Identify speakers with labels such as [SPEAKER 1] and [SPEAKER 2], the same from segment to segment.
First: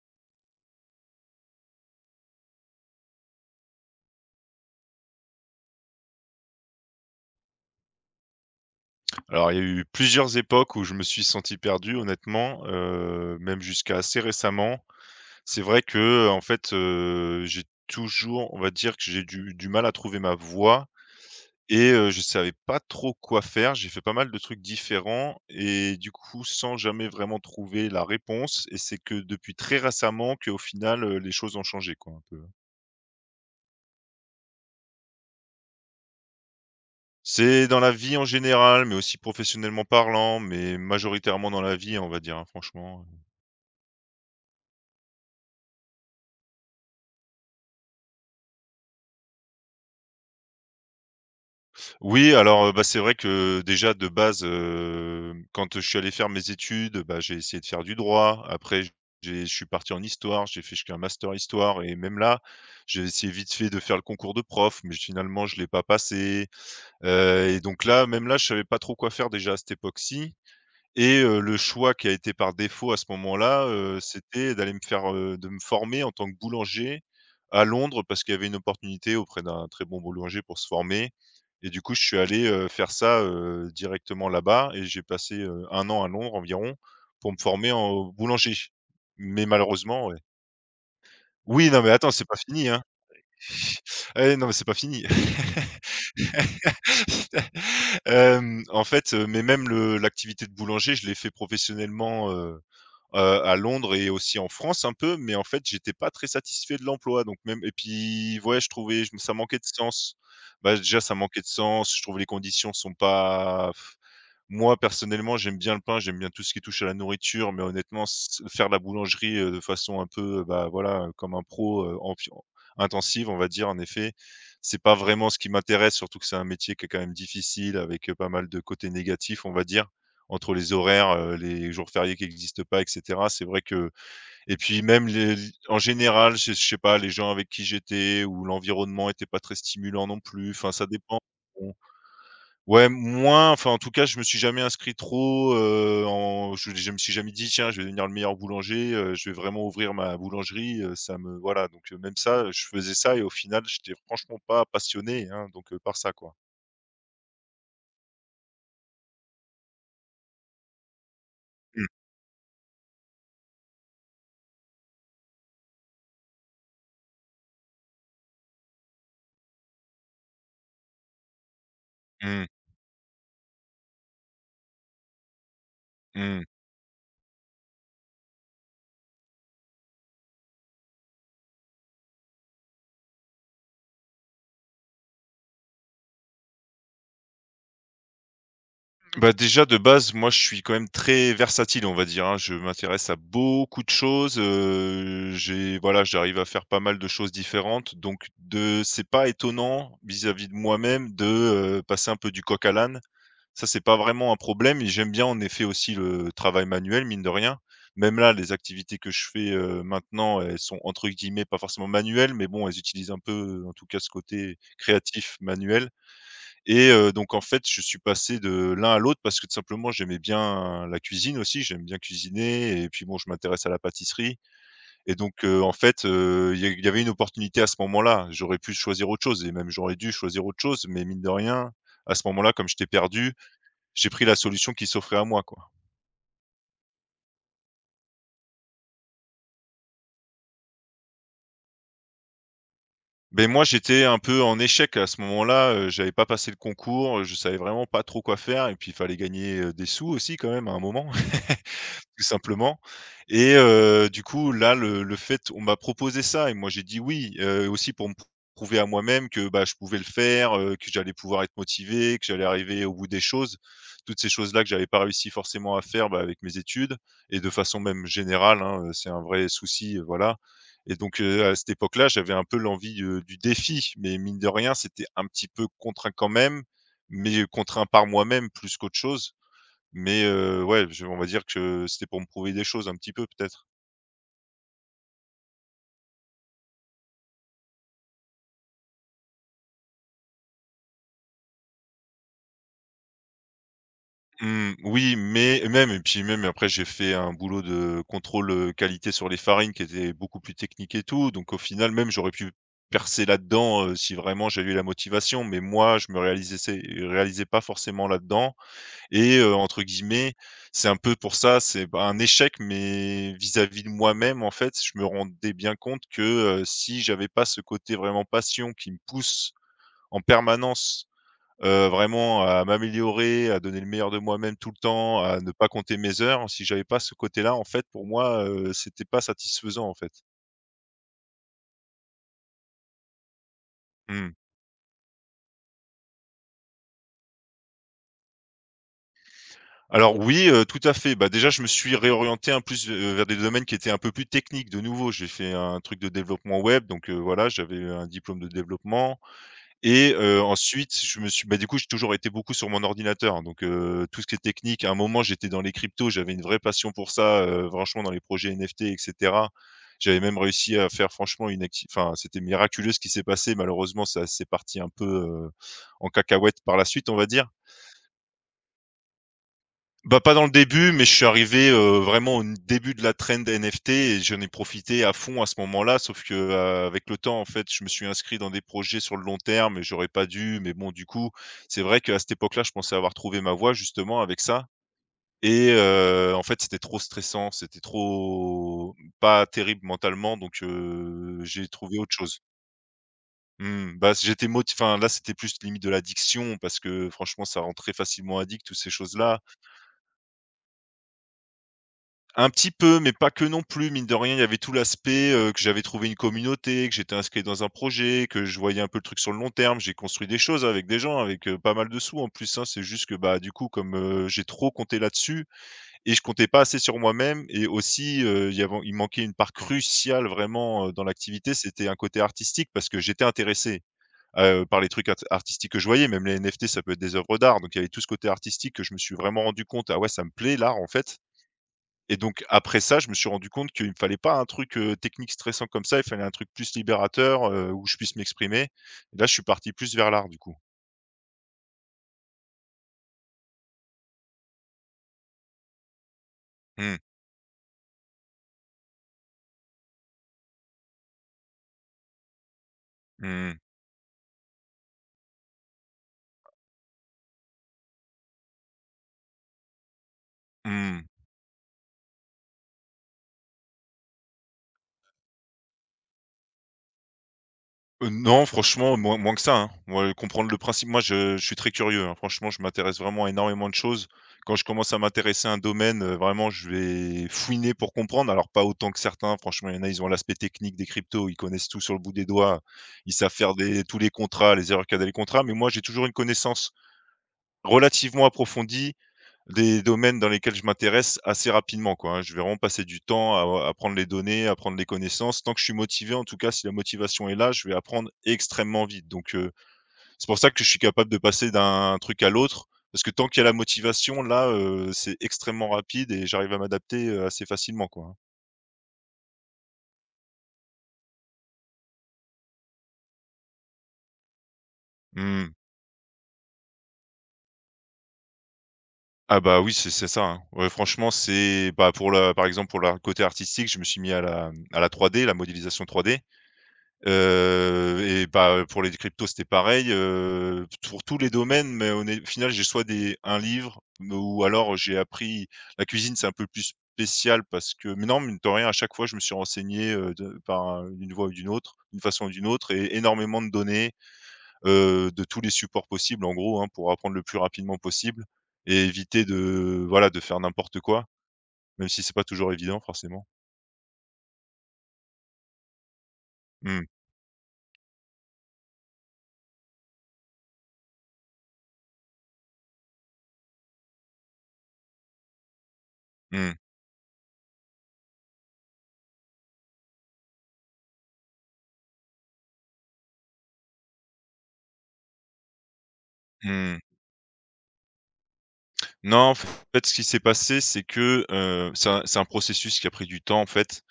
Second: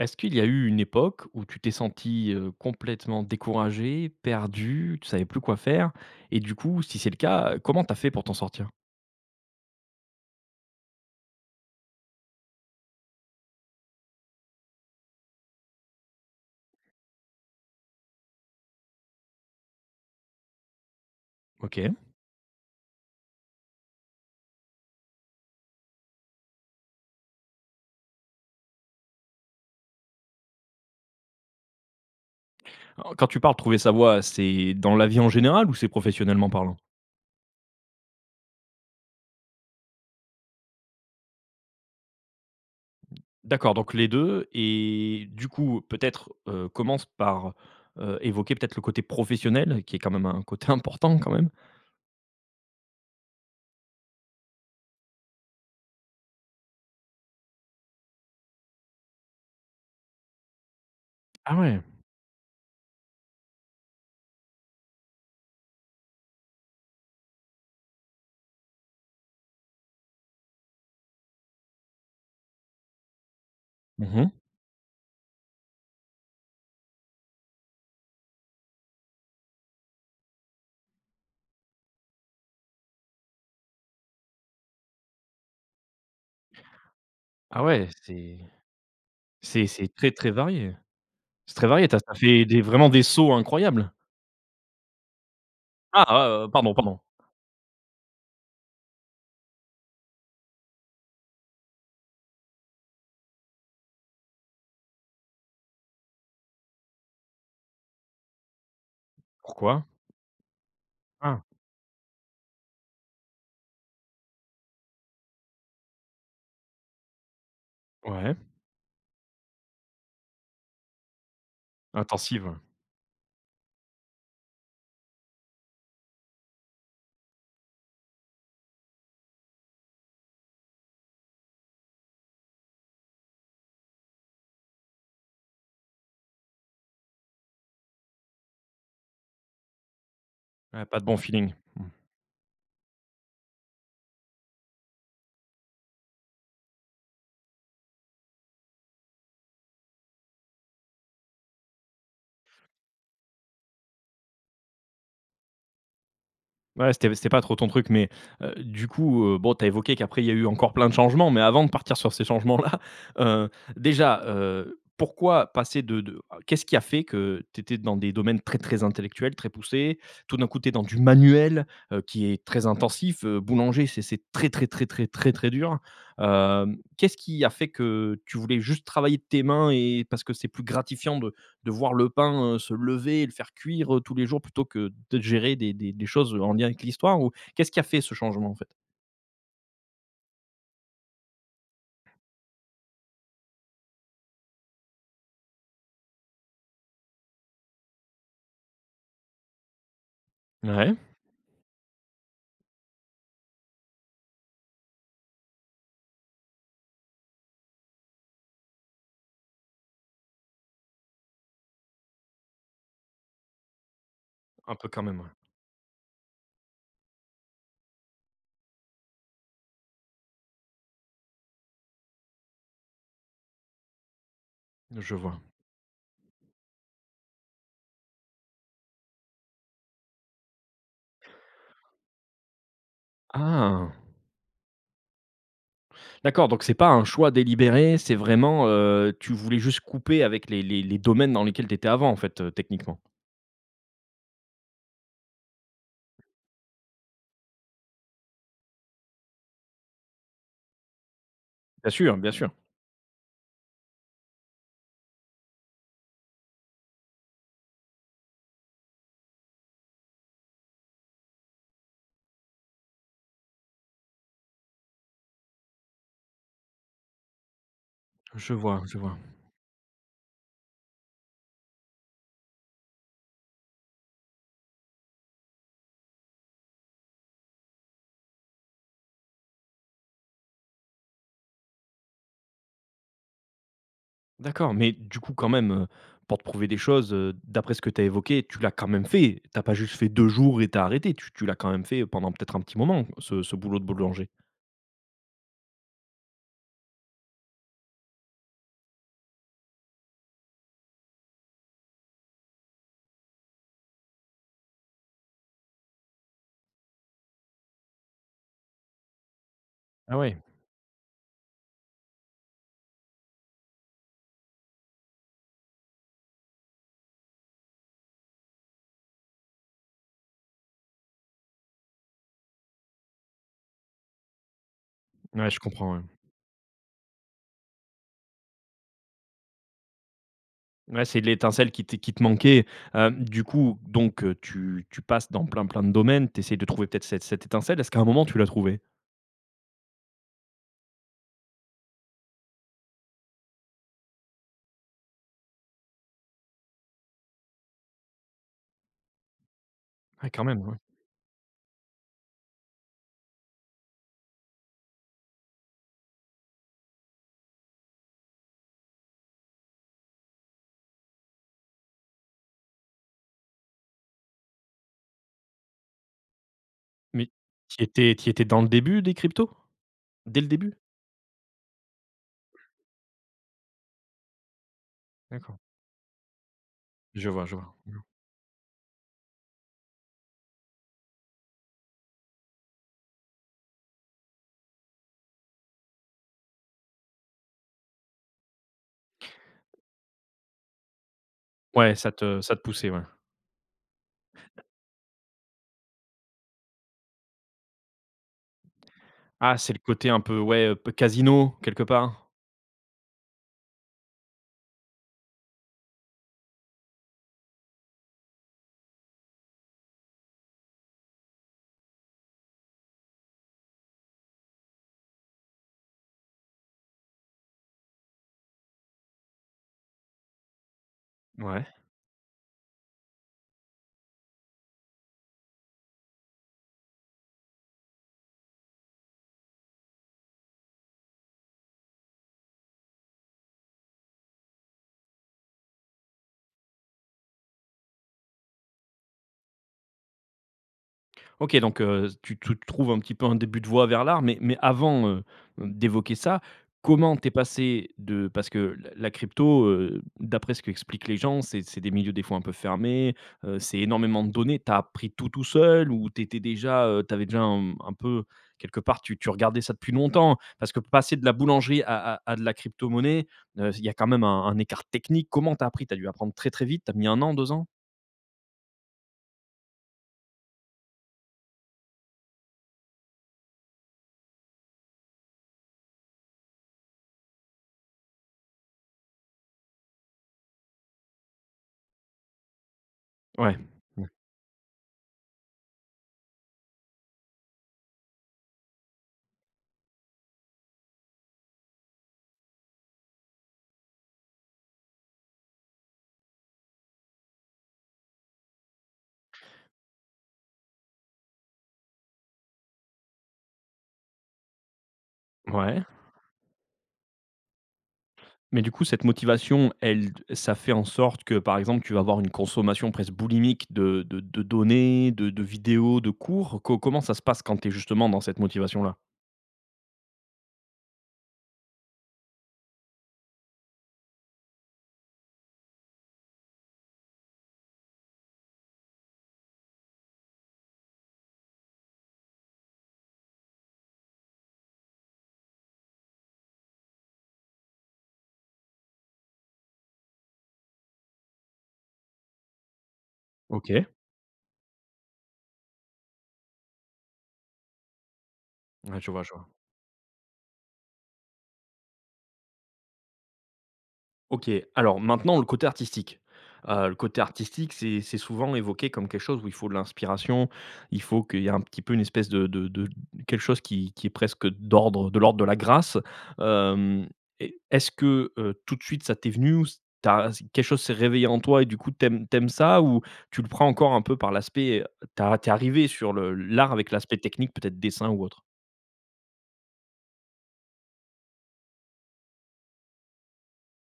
[SPEAKER 1] Est-ce qu'il y a eu une époque où tu t'es senti complètement découragé, perdu, tu savais plus quoi faire? Et du coup, si c'est le cas, comment t'as fait pour t'en sortir?
[SPEAKER 2] Alors, il y a eu plusieurs époques où je me suis senti perdu honnêtement, même jusqu'à assez récemment. C'est vrai que, en fait, j'ai toujours, on va dire que j'ai du mal à trouver ma voie
[SPEAKER 1] OK.
[SPEAKER 2] et je savais pas trop quoi faire. J'ai fait pas mal de trucs différents et du coup, sans jamais vraiment trouver la réponse, et c'est que depuis très récemment qu'au final, les choses ont changé quoi un peu.
[SPEAKER 1] Alors quand tu parles trouver sa voie, c'est dans la vie en général ou c'est professionnellement parlant?
[SPEAKER 2] C'est dans la vie en général, mais aussi professionnellement parlant, mais majoritairement dans la vie, on va dire, hein, franchement.
[SPEAKER 1] D'accord, donc les 2. Et du coup, peut-être, commence par, évoquer peut-être le côté professionnel qui est quand même un côté important quand même?
[SPEAKER 2] Oui, alors, bah, c'est vrai que déjà de base, quand je suis allé faire mes études, bah, j'ai essayé de faire du droit. Après j j'ai je suis parti en histoire, j'ai fait jusqu'à un master
[SPEAKER 1] Ah ouais.
[SPEAKER 2] histoire et même là, j'ai essayé vite fait de faire le concours de prof, mais finalement je l'ai pas passé, et donc là, même là, je savais pas trop quoi faire déjà à cette époque-ci et le choix qui a été par défaut à ce moment-là,
[SPEAKER 1] Mmh.
[SPEAKER 2] c'était d'aller de me former en tant que boulanger à Londres parce qu'il y avait une opportunité auprès d'un très bon boulanger pour se former. Et du coup, je suis allé, faire ça, directement là-bas et j'ai passé, un an à Londres environ pour me
[SPEAKER 1] Ah
[SPEAKER 2] former
[SPEAKER 1] ouais,
[SPEAKER 2] en
[SPEAKER 1] c'est
[SPEAKER 2] boulanger. Mais
[SPEAKER 1] c'est c'est
[SPEAKER 2] malheureusement,
[SPEAKER 1] très,
[SPEAKER 2] ouais.
[SPEAKER 1] très varié. C'est très
[SPEAKER 2] Oui, non,
[SPEAKER 1] varié.
[SPEAKER 2] mais
[SPEAKER 1] T'as
[SPEAKER 2] attends,
[SPEAKER 1] t'as
[SPEAKER 2] c'est pas
[SPEAKER 1] fait des
[SPEAKER 2] fini, hein.
[SPEAKER 1] vraiment des sauts incroyables.
[SPEAKER 2] Eh non, mais c'est pas fini.
[SPEAKER 1] Ah, pardon, pardon.
[SPEAKER 2] En fait, mais même le l'activité de boulanger, je l'ai fait professionnellement, à Londres et aussi en France un peu, mais en fait, j'étais pas très satisfait de l'emploi, donc même, et puis ouais, je trouvais je ça manquait de
[SPEAKER 1] Pourquoi?
[SPEAKER 2] sens. Bah, déjà, ça manquait
[SPEAKER 1] Ah,
[SPEAKER 2] de sens, je trouve, les conditions sont pas. Moi, personnellement, j'aime bien le pain, j'aime bien tout ce qui touche à la nourriture, mais honnêtement,
[SPEAKER 1] ouais,
[SPEAKER 2] s faire la boulangerie, de façon un peu, bah, voilà, comme un pro, en
[SPEAKER 1] intensive, ouais.
[SPEAKER 2] intensive, on va dire, en effet, c'est pas vraiment ce qui m'intéresse, surtout que c'est un métier qui est quand même difficile, avec, pas mal de côtés négatifs, on va dire, entre les horaires, les jours fériés qui n'existent pas, et cetera. C'est vrai que, et puis même les, en général, je sais pas, les gens avec qui j'étais ou l'environnement était pas très stimulant non plus, enfin
[SPEAKER 1] Ouais,
[SPEAKER 2] ça
[SPEAKER 1] pas de bon
[SPEAKER 2] dépend.
[SPEAKER 1] feeling.
[SPEAKER 2] Bon,
[SPEAKER 1] Mmh.
[SPEAKER 2] ouais, moins, enfin, en tout cas, je me suis jamais inscrit trop, en je me suis jamais dit: «Tiens, je vais devenir le meilleur boulanger, je vais vraiment ouvrir ma boulangerie», ça me voilà, donc même ça, je faisais ça et au final, j'étais franchement pas passionné, hein, donc par ça, quoi.
[SPEAKER 1] Ouais, c'était pas trop ton truc, mais, du coup, bon, t'as évoqué qu'après il y a eu encore plein de changements, mais avant de
[SPEAKER 2] Mmh.
[SPEAKER 1] partir sur ces changements-là, heu, déjà, pourquoi passer de ah, qu'est-ce qui a fait que t'étais dans des domaines très, très intellectuels, très poussés, tout d'un coup t'es dans du manuel, qui est
[SPEAKER 2] Mmh.
[SPEAKER 1] très intensif, boulanger c'est très, très, très, très, très, très dur.
[SPEAKER 2] Mmh.
[SPEAKER 1] Hem, qu'est-ce qui a fait que tu voulais juste travailler de tes mains et parce que c'est plus gratifiant de voir le pain, se lever et le faire cuire, tous les jours plutôt que de gérer des choses, en lien avec l'histoire ou qu'est-ce qui a fait ce changement, en fait?
[SPEAKER 2] Bah, déjà, de base, moi, je suis quand même très versatile, on va dire, hein. Je m'intéresse à beaucoup de choses, j'ai voilà, j'arrive à faire pas mal de choses différentes, donc de c'est pas étonnant vis-à-vis de
[SPEAKER 1] Ouais.
[SPEAKER 2] moi-même de, passer un peu du coq à l'âne. Ça, c'est pas vraiment un problème, et j'aime bien en effet aussi le travail manuel, mine de rien. Même là, les activités que je fais, maintenant, elles sont entre guillemets «pas forcément manuelles», mais bon, elles utilisent un peu, en tout cas, ce côté
[SPEAKER 1] Un peu quand même, ouais,
[SPEAKER 2] créatif manuel et donc en fait, je suis passé de l'un à l'autre parce que tout simplement, j'aimais bien la cuisine aussi, j'aime bien cuisiner et puis bon, je m'intéresse à la pâtisserie.
[SPEAKER 1] je
[SPEAKER 2] Et donc
[SPEAKER 1] vois.
[SPEAKER 2] en fait, il y avait une opportunité à ce moment-là. J'aurais pu choisir autre chose, et même j'aurais dû choisir autre chose, mais mine de rien, à ce moment-là, comme j'étais perdu,
[SPEAKER 1] Ah!
[SPEAKER 2] j'ai pris la solution qui s'offrait à moi, quoi.
[SPEAKER 1] D'accord, donc c'est pas un choix délibéré, c'est vraiment, tu voulais juste couper avec les domaines dans lesquels tu étais avant, en fait, techniquement?
[SPEAKER 2] Ben moi, j'étais un peu en échec à ce moment-là, j'avais pas passé le concours, je savais vraiment pas trop quoi faire, et puis il fallait gagner, des sous aussi, quand même, à un moment.
[SPEAKER 1] Bien sûr,
[SPEAKER 2] Tout
[SPEAKER 1] bien sûr.
[SPEAKER 2] simplement. Et du coup, là, le fait on m'a proposé ça et moi j'ai dit: «Oui», aussi pour me prouver à moi-même que, bah, je pouvais le faire, que j'allais pouvoir être motivé, que j'allais arriver au bout des choses. Toutes ces choses-là que j'avais pas réussi forcément à faire, bah, avec mes études et de façon même
[SPEAKER 1] Je
[SPEAKER 2] générale,
[SPEAKER 1] vois,
[SPEAKER 2] hein,
[SPEAKER 1] je
[SPEAKER 2] c'est
[SPEAKER 1] vois.
[SPEAKER 2] un vrai souci, voilà. Et donc à cette époque-là, j'avais un peu l'envie, du défi, mais mine de rien, c'était un petit peu contraint quand même, mais contraint par moi-même plus qu'autre chose. Mais ouais, je on va dire que c'était pour me prouver des choses un petit peu, peut-être?
[SPEAKER 1] D'accord, mais du coup, quand même, pour te prouver des choses, d'après ce que tu as évoqué, tu l'as quand même fait? T'as pas juste fait 2 jours et t'as arrêté, tu l'as quand même fait pendant peut-être un petit moment, ce boulot de boulanger?
[SPEAKER 2] Mmh, oui, mais même, et puis même après, j'ai fait un boulot de contrôle, qualité sur les farines, qui était beaucoup plus technique et tout, donc au final, même j'aurais pu percer là-dedans, si vraiment j'avais eu la motivation, mais moi je me réalisais, c'est, réalisais pas forcément là-dedans, et entre
[SPEAKER 1] Ah
[SPEAKER 2] guillemets,
[SPEAKER 1] ouais,
[SPEAKER 2] c'est un peu pour ça, c'est, bah, un échec, mais vis-à-vis de moi-même, en fait, je me rendais bien compte que, si j'avais pas ce côté vraiment passion qui me pousse en permanence, vraiment à m'améliorer, à donner le meilleur de moi-même tout le temps, à
[SPEAKER 1] ouais,
[SPEAKER 2] ne
[SPEAKER 1] je
[SPEAKER 2] pas
[SPEAKER 1] comprends,
[SPEAKER 2] compter
[SPEAKER 1] ouais.
[SPEAKER 2] mes heures. Si j'avais pas ce côté-là, en fait, pour moi, c'était pas satisfaisant, en fait.
[SPEAKER 1] Ouais, c'est l'étincelle qui te manquait. Du coup, donc
[SPEAKER 2] Mmh.
[SPEAKER 1] tu passes dans plein, plein de domaines, tu essaies de trouver peut-être cette étincelle. Est-ce qu'à un moment tu l'as trouvée?
[SPEAKER 2] Alors oui, tout à fait. Bah, déjà, je me suis réorienté un plus, vers des domaines qui étaient un peu plus techniques de nouveau. J'ai fait un truc de développement web, donc voilà, j'avais un diplôme de développement. Et
[SPEAKER 1] Ouais, quand même, ouais.
[SPEAKER 2] ensuite, je me suis bah, du coup, j'ai toujours été beaucoup sur mon ordinateur, hein. Donc tout ce qui est technique, à un moment, j'étais dans les cryptos, j'avais une vraie passion pour ça, franchement, dans les projets NFT, et cetera. J'avais même réussi à faire franchement une acti enfin, c'était miraculeux ce qui s'est passé. Malheureusement, ça s'est parti un peu, en cacahuète par la suite, on va
[SPEAKER 1] Mais
[SPEAKER 2] dire.
[SPEAKER 1] tu étais dans le début des cryptos?
[SPEAKER 2] Bah, pas
[SPEAKER 1] Dès
[SPEAKER 2] dans
[SPEAKER 1] le
[SPEAKER 2] le
[SPEAKER 1] début?
[SPEAKER 2] début, mais je suis arrivé, vraiment au début de la trend NFT et j'en ai profité à fond à ce
[SPEAKER 1] D'accord.
[SPEAKER 2] moment-là. Sauf que, avec le
[SPEAKER 1] Je
[SPEAKER 2] temps,
[SPEAKER 1] vois,
[SPEAKER 2] en
[SPEAKER 1] je
[SPEAKER 2] fait,
[SPEAKER 1] vois.
[SPEAKER 2] je me suis inscrit dans des projets sur le long terme et j'aurais pas dû. Mais bon, du coup, c'est vrai qu'à cette époque-là, je pensais avoir trouvé ma voie justement avec ça, et en fait, c'était trop stressant, c'était trop pas terrible mentalement, donc j'ai
[SPEAKER 1] Ouais,
[SPEAKER 2] trouvé
[SPEAKER 1] ça
[SPEAKER 2] autre
[SPEAKER 1] te
[SPEAKER 2] chose.
[SPEAKER 1] ça te poussait, ouais.
[SPEAKER 2] Mmh, bah, j'étais moti enfin, là, c'était plus limite de l'addiction parce que franchement, ça rend très facilement addict toutes ces choses-là.
[SPEAKER 1] Ah, c'est le côté un peu, ouais, p casino, quelque part?
[SPEAKER 2] Un petit peu, mais pas que non plus, mine de rien, il y avait tout l'aspect, que j'avais trouvé une communauté, que j'étais inscrit dans un projet, que je voyais un peu le truc sur le long terme. J'ai construit des choses avec des gens, avec, pas mal de sous en plus, hein. C'est juste que, bah, du coup, comme, j'ai trop compté là-dessus et je comptais pas assez sur moi-même, et aussi, il y avait il manquait une part cruciale vraiment, dans l'activité,
[SPEAKER 1] Ouais.
[SPEAKER 2] c'était un côté artistique parce que j'étais intéressé, par les trucs artistiques que je voyais. Même les NFT, ça peut être des œuvres d'art, donc il y avait tout ce côté artistique, que je me suis vraiment rendu compte: «Ah ouais, ça me plaît l'art, en fait». Et donc après ça, je me suis rendu compte qu'il me fallait pas un truc, technique stressant comme ça, il fallait un truc plus libérateur, où je puisse m'exprimer. Et là, je suis parti plus vers l'art du coup.
[SPEAKER 1] OK, donc tu trouves un petit peu un début de voie vers l'art, mais avant, d'évoquer ça,
[SPEAKER 2] Mmh.
[SPEAKER 1] comment t'es passé de parce que la crypto, d'après ce qu'expliquent les gens, c'est des milieux des fois un peu fermés,
[SPEAKER 2] Mmh mh.
[SPEAKER 1] c'est énormément de données. T'as appris tout, tout seul ou t'étais déjà, tu déjà un peu quelque part, tu regardais ça depuis longtemps? Parce que
[SPEAKER 2] Mmh.
[SPEAKER 1] passer de la boulangerie à de la crypto-monnaie, il y a quand même un écart technique. Comment t'as appris? T'as dû apprendre très, très vite? T'as mis un an, deux ans?
[SPEAKER 2] Non, franchement, moins que ça, hein. Moi, comprendre le principe, moi, je suis très curieux, hein. Franchement, je m'intéresse vraiment à énormément de choses. Quand je commence à m'intéresser à un domaine, vraiment, je vais fouiner pour comprendre. Alors pas autant que certains, franchement, il y en a, ils ont l'aspect technique des cryptos, ils connaissent tout sur le bout des doigts. Ils savent faire
[SPEAKER 1] Ouais.
[SPEAKER 2] des tous
[SPEAKER 1] Mmh.
[SPEAKER 2] les contrats, les erreurs qu'il y a dans les contrats, mais moi, j'ai toujours une connaissance relativement approfondie des domaines dans lesquels je m'intéresse assez rapidement, quoi, hein. Je vais vraiment passer du temps à prendre les données, à prendre les connaissances. Tant que je suis motivé, en tout cas, si la motivation est là, je vais apprendre extrêmement vite. Donc, c'est pour ça que je suis capable de passer d'un truc à l'autre, parce que tant qu'il y a la motivation, là, c'est extrêmement
[SPEAKER 1] Ouais.
[SPEAKER 2] rapide et j'arrive à m'adapter, assez facilement, quoi, hein.
[SPEAKER 1] Mais du coup, cette motivation, elle ça fait en sorte que, par exemple, tu vas avoir une consommation presque boulimique de données, de
[SPEAKER 2] Mmh.
[SPEAKER 1] vidéos, de cours? Co comment ça se passe quand tu es justement dans cette motivation-là?
[SPEAKER 2] Ah bah, oui, c'est ça, hein. Ouais, franchement, c'est bah, pour la par exemple, pour le côté artistique, je me suis mis à la, à la 3D, la modélisation 3D. Et bah, pour les cryptos, c'était pareil, pour tous les domaines, mais au final, j'ai soit des un livre me ou alors j'ai appris la cuisine, c'est un peu plus spécial parce que mais non, mine de rien, à chaque fois, je me suis renseigné, d'une voie ou d'une autre, d'une façon ou d'une autre et énormément de
[SPEAKER 1] OK.
[SPEAKER 2] données, de tous les supports possibles, en gros, hein, pour apprendre le plus rapidement possible et
[SPEAKER 1] Ouais, je vois,
[SPEAKER 2] éviter
[SPEAKER 1] je vois.
[SPEAKER 2] de, voilà, de faire n'importe quoi, même si c'est pas toujours évident forcément.
[SPEAKER 1] OK, alors maintenant le côté artistique.
[SPEAKER 2] Mmh.
[SPEAKER 1] Le côté artistique, c'est souvent évoqué comme quelque chose où il faut de l'inspiration, il faut qu'il y a un petit peu une espèce de quelque chose qui est presque d'ordre de l'ordre de la grâce.
[SPEAKER 2] Mmh.
[SPEAKER 1] Hem, et est-ce que, tout de suite ça t'est venu ou s tu quelque chose s'est réveillé en toi et du coup t'aimes aimes ça ou tu le prends encore un peu par l'aspect, tu arrivé sur le l'art
[SPEAKER 2] Mmh.
[SPEAKER 1] avec l'aspect technique peut-être dessin ou autre?
[SPEAKER 2] Non, en fait, ce qui s'est passé, c'est que, c'est un processus qui a pris du temps, en fait.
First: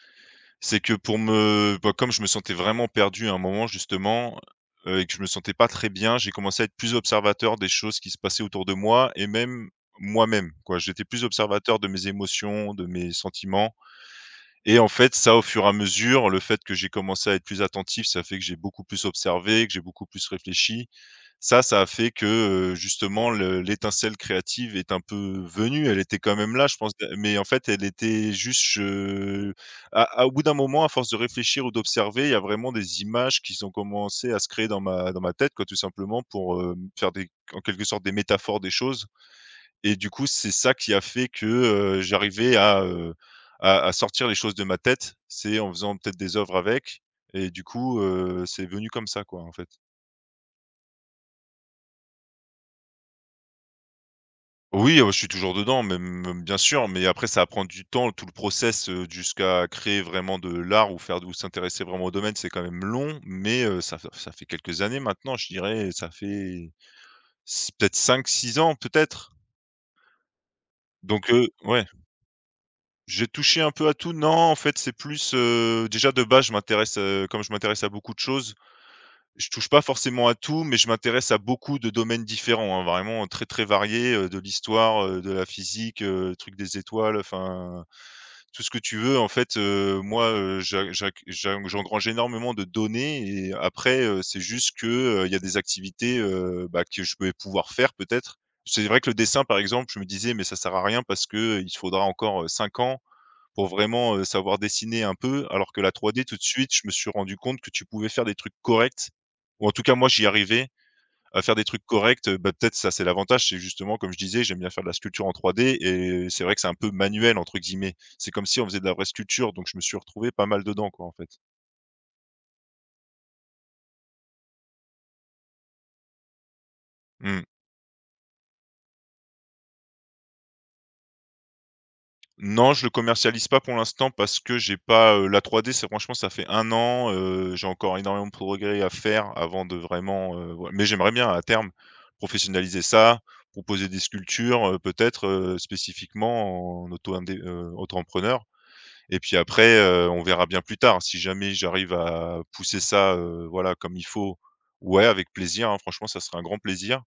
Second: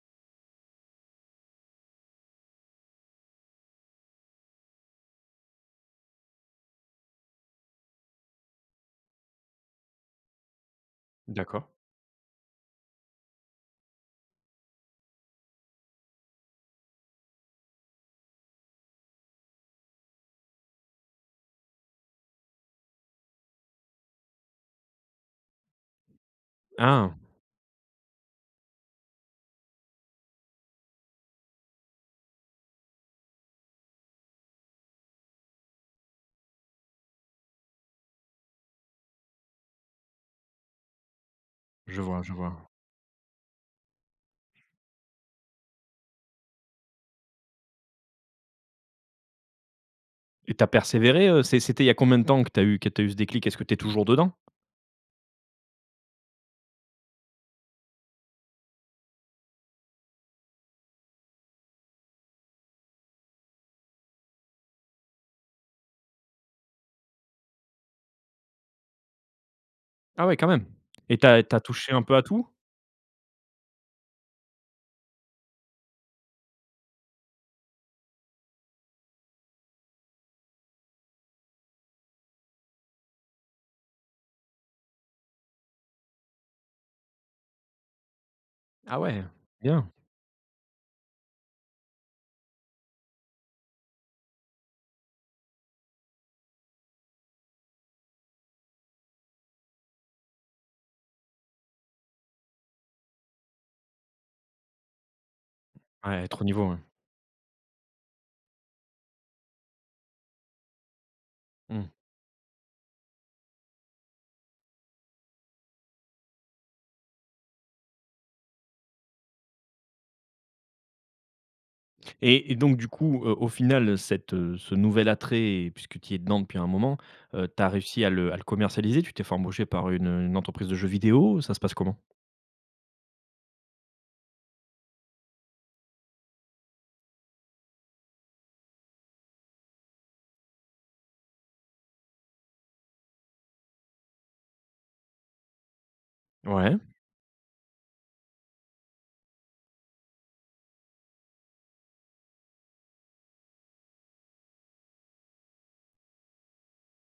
[SPEAKER 2] C'est que pour me bah, comme je me sentais vraiment perdu à un moment, justement, et que je me sentais pas très bien, j'ai commencé à être plus observateur des choses qui se passaient autour de moi et même moi-même, quoi. J'étais plus
[SPEAKER 1] D'accord.
[SPEAKER 2] observateur de mes émotions, de mes sentiments, et en fait, ça, au fur et à mesure, le fait que j'ai commencé à être plus attentif, ça fait que j'ai beaucoup plus observé, que j'ai beaucoup plus réfléchi, ça a fait que, justement le l'étincelle créative est un peu venue. Elle était quand même là, je pense,
[SPEAKER 1] Ah!
[SPEAKER 2] mais en fait, elle était juste, à au bout d'un moment, à force de réfléchir ou d'observer, il y a vraiment des images qui sont commencées à se créer dans ma tête, quoi, tout simplement pour, faire des, en quelque sorte, des métaphores des choses, et du coup, c'est ça qui a fait que,
[SPEAKER 1] Je vois, je vois.
[SPEAKER 2] j'arrivais à, sortir les choses de ma tête. C'est en faisant peut-être des œuvres avec, et du coup, c'est venu comme ça, quoi, en fait.
[SPEAKER 1] Et t'as persévéré, c'est c'était il y a combien de temps que t'as eu ce déclic? Est-ce que t'es toujours dedans?
[SPEAKER 2] Oui, je suis toujours dedans, même bien sûr, mais après ça va prendre du temps, tout le process, jusqu'à créer vraiment de l'art ou faire ou s'intéresser vraiment au domaine, c'est quand même long, mais ça fait quelques années maintenant, je dirais, ça fait s peut-être cinq, six ans peut-être?
[SPEAKER 1] Ah ouais, quand même. Et
[SPEAKER 2] Donc
[SPEAKER 1] t'as as
[SPEAKER 2] ouais,
[SPEAKER 1] touché un peu à tout?
[SPEAKER 2] j'ai touché un peu à tout. Non, en fait, c'est plus, déjà de base, je m'intéresse, comme je m'intéresse à beaucoup de choses, je touche pas forcément à tout, mais je m'intéresse à beaucoup de domaines différents, hein, vraiment très, très variés, de l'histoire, de la physique, truc des étoiles, enfin, tout ce que tu
[SPEAKER 1] Ah
[SPEAKER 2] veux.
[SPEAKER 1] ouais,
[SPEAKER 2] En fait,
[SPEAKER 1] bien.
[SPEAKER 2] moi, j'a j'ac j'en j'engrange énormément de données et après, c'est juste que, il y a des activités, bah, que je vais pouvoir faire peut-être. C'est vrai que le dessin, par exemple, je me disais: «Mais ça sert à rien parce que il faudra encore, 5 ans pour vraiment, savoir dessiner un peu, alors que la trois
[SPEAKER 1] Ouais,
[SPEAKER 2] d tout
[SPEAKER 1] être
[SPEAKER 2] de
[SPEAKER 1] au niveau,
[SPEAKER 2] suite,
[SPEAKER 1] ouais.
[SPEAKER 2] je me suis rendu compte que tu pouvais faire des trucs corrects, ou en tout cas moi j'y arrivais à faire des trucs
[SPEAKER 1] Mmh.
[SPEAKER 2] corrects, bah, peut-être ça c'est l'avantage, c'est justement comme je disais, j'aime bien faire de la sculpture en trois d et c'est vrai que c'est un peu «manuel» entre guillemets. C'est comme si on faisait de la vraie sculpture, donc je me suis retrouvé pas mal dedans, quoi, en fait.
[SPEAKER 1] Et donc du coup, au final, cette, ce nouvel attrait, puisque tu y es dedans depuis un moment,
[SPEAKER 2] Mmh.
[SPEAKER 1] tu as réussi à le commercialiser? Tu t'es fait embaucher par une entreprise de jeux vidéo? Ça se passe comment?
[SPEAKER 2] Non, je le commercialise pas pour l'instant parce que j'ai pas, la 3D, c'est franchement, ça fait un an, j'ai encore énormément de progrès à faire avant de vraiment, voi mais j'aimerais bien à terme professionnaliser ça, proposer des sculptures, peut-être,
[SPEAKER 1] Ouais,
[SPEAKER 2] spécifiquement en auto entrepreneur, et puis après, on verra bien plus tard. Si jamais j'arrive à pousser ça, voilà, comme il faut, ouais, avec plaisir, hein, franchement, ça serait un grand plaisir,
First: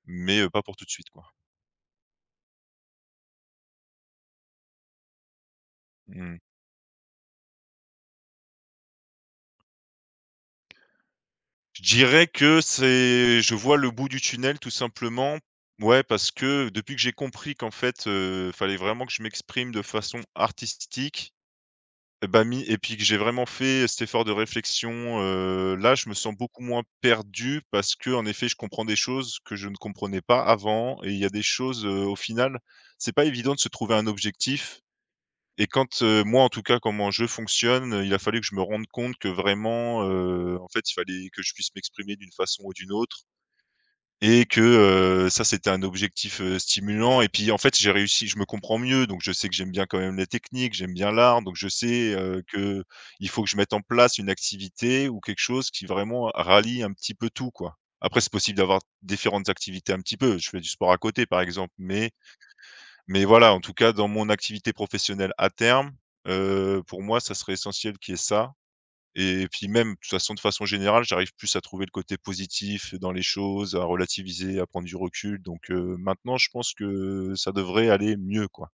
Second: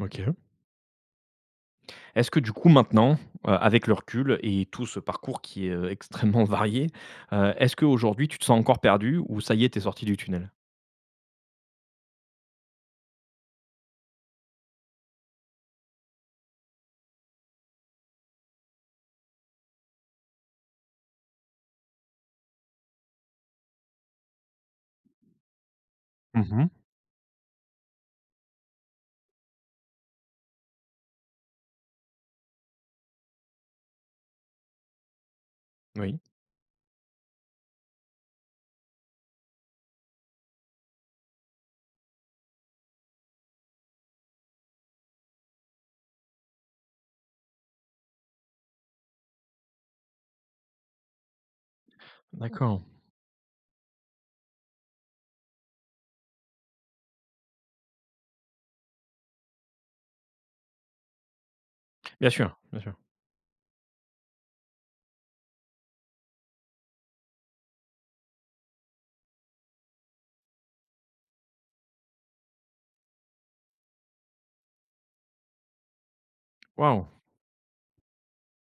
[SPEAKER 1] OK.
[SPEAKER 2] mais, pas pour tout de suite, quoi.
[SPEAKER 1] Est-ce que du coup maintenant, avec le recul et tout ce parcours qui est,
[SPEAKER 2] Mmh.
[SPEAKER 1] extrêmement varié, est-ce qu'aujourd'hui tu te sens encore perdu ou ça y est, t'es sorti du tunnel?
[SPEAKER 2] Je dirais que c'est je vois le bout du tunnel tout simplement. Ouais, parce que depuis que j'ai compris qu'en fait, fallait vraiment que je m'exprime de façon artistique, et bah, mi et puis que j'ai vraiment fait cet effort de réflexion, là, je me sens beaucoup
[SPEAKER 1] Mmh.
[SPEAKER 2] moins perdu parce que en effet, je comprends des choses que je ne comprenais pas avant et il y a des choses, au final, c'est pas évident de se trouver un objectif. Et quand,
[SPEAKER 1] Oui,
[SPEAKER 2] moi en tout cas, comment je fonctionne, il a fallu que je me rende compte que vraiment, en fait, il fallait que je puisse m'exprimer d'une façon ou d'une autre et que, ça c'était un objectif, stimulant, et puis en fait, j'ai réussi je me comprends mieux, donc je sais que j'aime bien quand même les techniques, j'aime bien l'art, donc je sais,
[SPEAKER 1] mmh, d'accord.
[SPEAKER 2] que il faut que je mette en place une activité ou quelque chose qui vraiment rallie un petit peu tout, quoi. Après c'est possible d'avoir différentes activités un petit peu, je fais du sport à côté par exemple,
[SPEAKER 1] Bien sûr, bien sûr.
[SPEAKER 2] mais voilà, en tout cas, dans mon activité professionnelle à terme, pour moi, ça serait essentiel qu'il y ait ça, et puis même, de toute façon, de façon générale, j'arrive plus à trouver le côté positif dans les choses, à relativiser, à prendre du recul, donc maintenant, je pense
[SPEAKER 1] Waouh!
[SPEAKER 2] que ça devrait aller mieux, quoi.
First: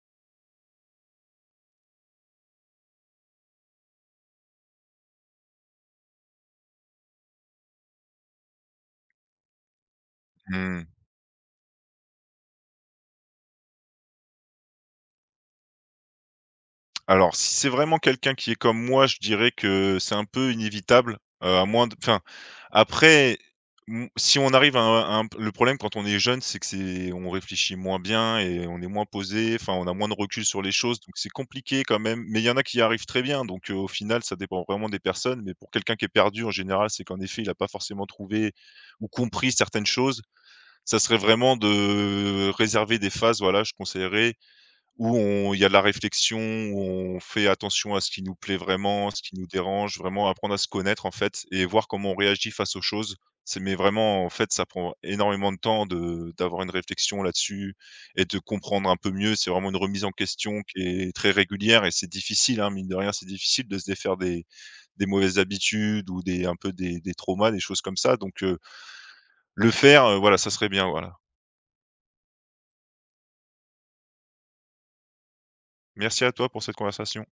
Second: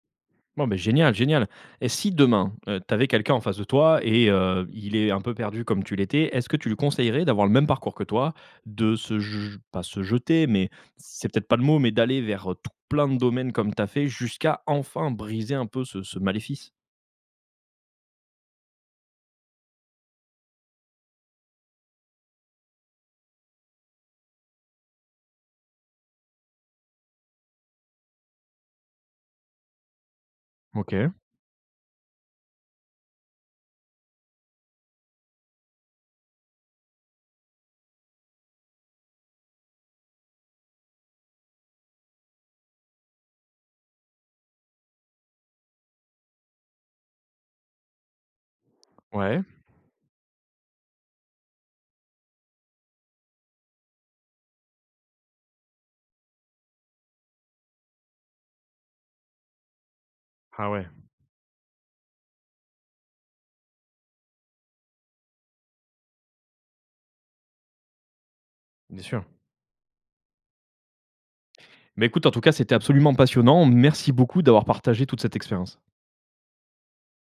[SPEAKER 1] Bon, ben génial, génial, et si demain, tu avais quelqu'un en face de toi et il est un peu perdu comme tu l'étais, est-ce que tu lui conseillerais d'avoir le même parcours que toi? De se je pas se jeter, mais
[SPEAKER 2] Mmh.
[SPEAKER 1] c'est peut-être pas le mot, mais d'aller vers, tout plein de domaines comme tu as fait jusqu'à enfin briser un peu ce maléfice?
[SPEAKER 2] Alors, si c'est vraiment quelqu'un qui est comme moi, je dirais que c'est un peu inévitable, à moins de, enfin, après, mmh, si on arrive à un le problème quand on est jeune, c'est que c'est on réfléchit moins bien et on est moins posé, enfin, on a moins de recul sur les
[SPEAKER 1] OK,
[SPEAKER 2] choses, donc c'est compliqué quand même, mais il y en a qui y arrivent très bien, donc au final, ça dépend vraiment des personnes, mais pour quelqu'un qui est perdu, en général, c'est qu'en effet, il a pas forcément trouvé ou compris certaines choses. Ça serait vraiment de réserver des phases, voilà, je conseillerais, où on il y a de la réflexion, où on fait attention à ce qui nous plaît vraiment, ce qui
[SPEAKER 1] ouais.
[SPEAKER 2] nous dérange, vraiment apprendre à se connaître en fait et voir comment on réagit face aux choses. C'est mais vraiment en fait ça prend énormément de temps de d'avoir une réflexion là-dessus et de comprendre un peu mieux. C'est vraiment une remise en question
[SPEAKER 1] Ah
[SPEAKER 2] qui
[SPEAKER 1] ouais,
[SPEAKER 2] est très régulière et c'est difficile, hein, mine de rien, c'est difficile de se défaire des mauvaises habitudes ou des un peu des traumas, des choses comme ça, donc,
[SPEAKER 1] bien sûr.
[SPEAKER 2] le faire, voilà, ça serait bien, voilà.
[SPEAKER 1] Mais écoute, en tout cas, c'était absolument passionnant. Merci beaucoup d'avoir partagé toute cette expérience.
[SPEAKER 2] Merci à toi pour cette conversation.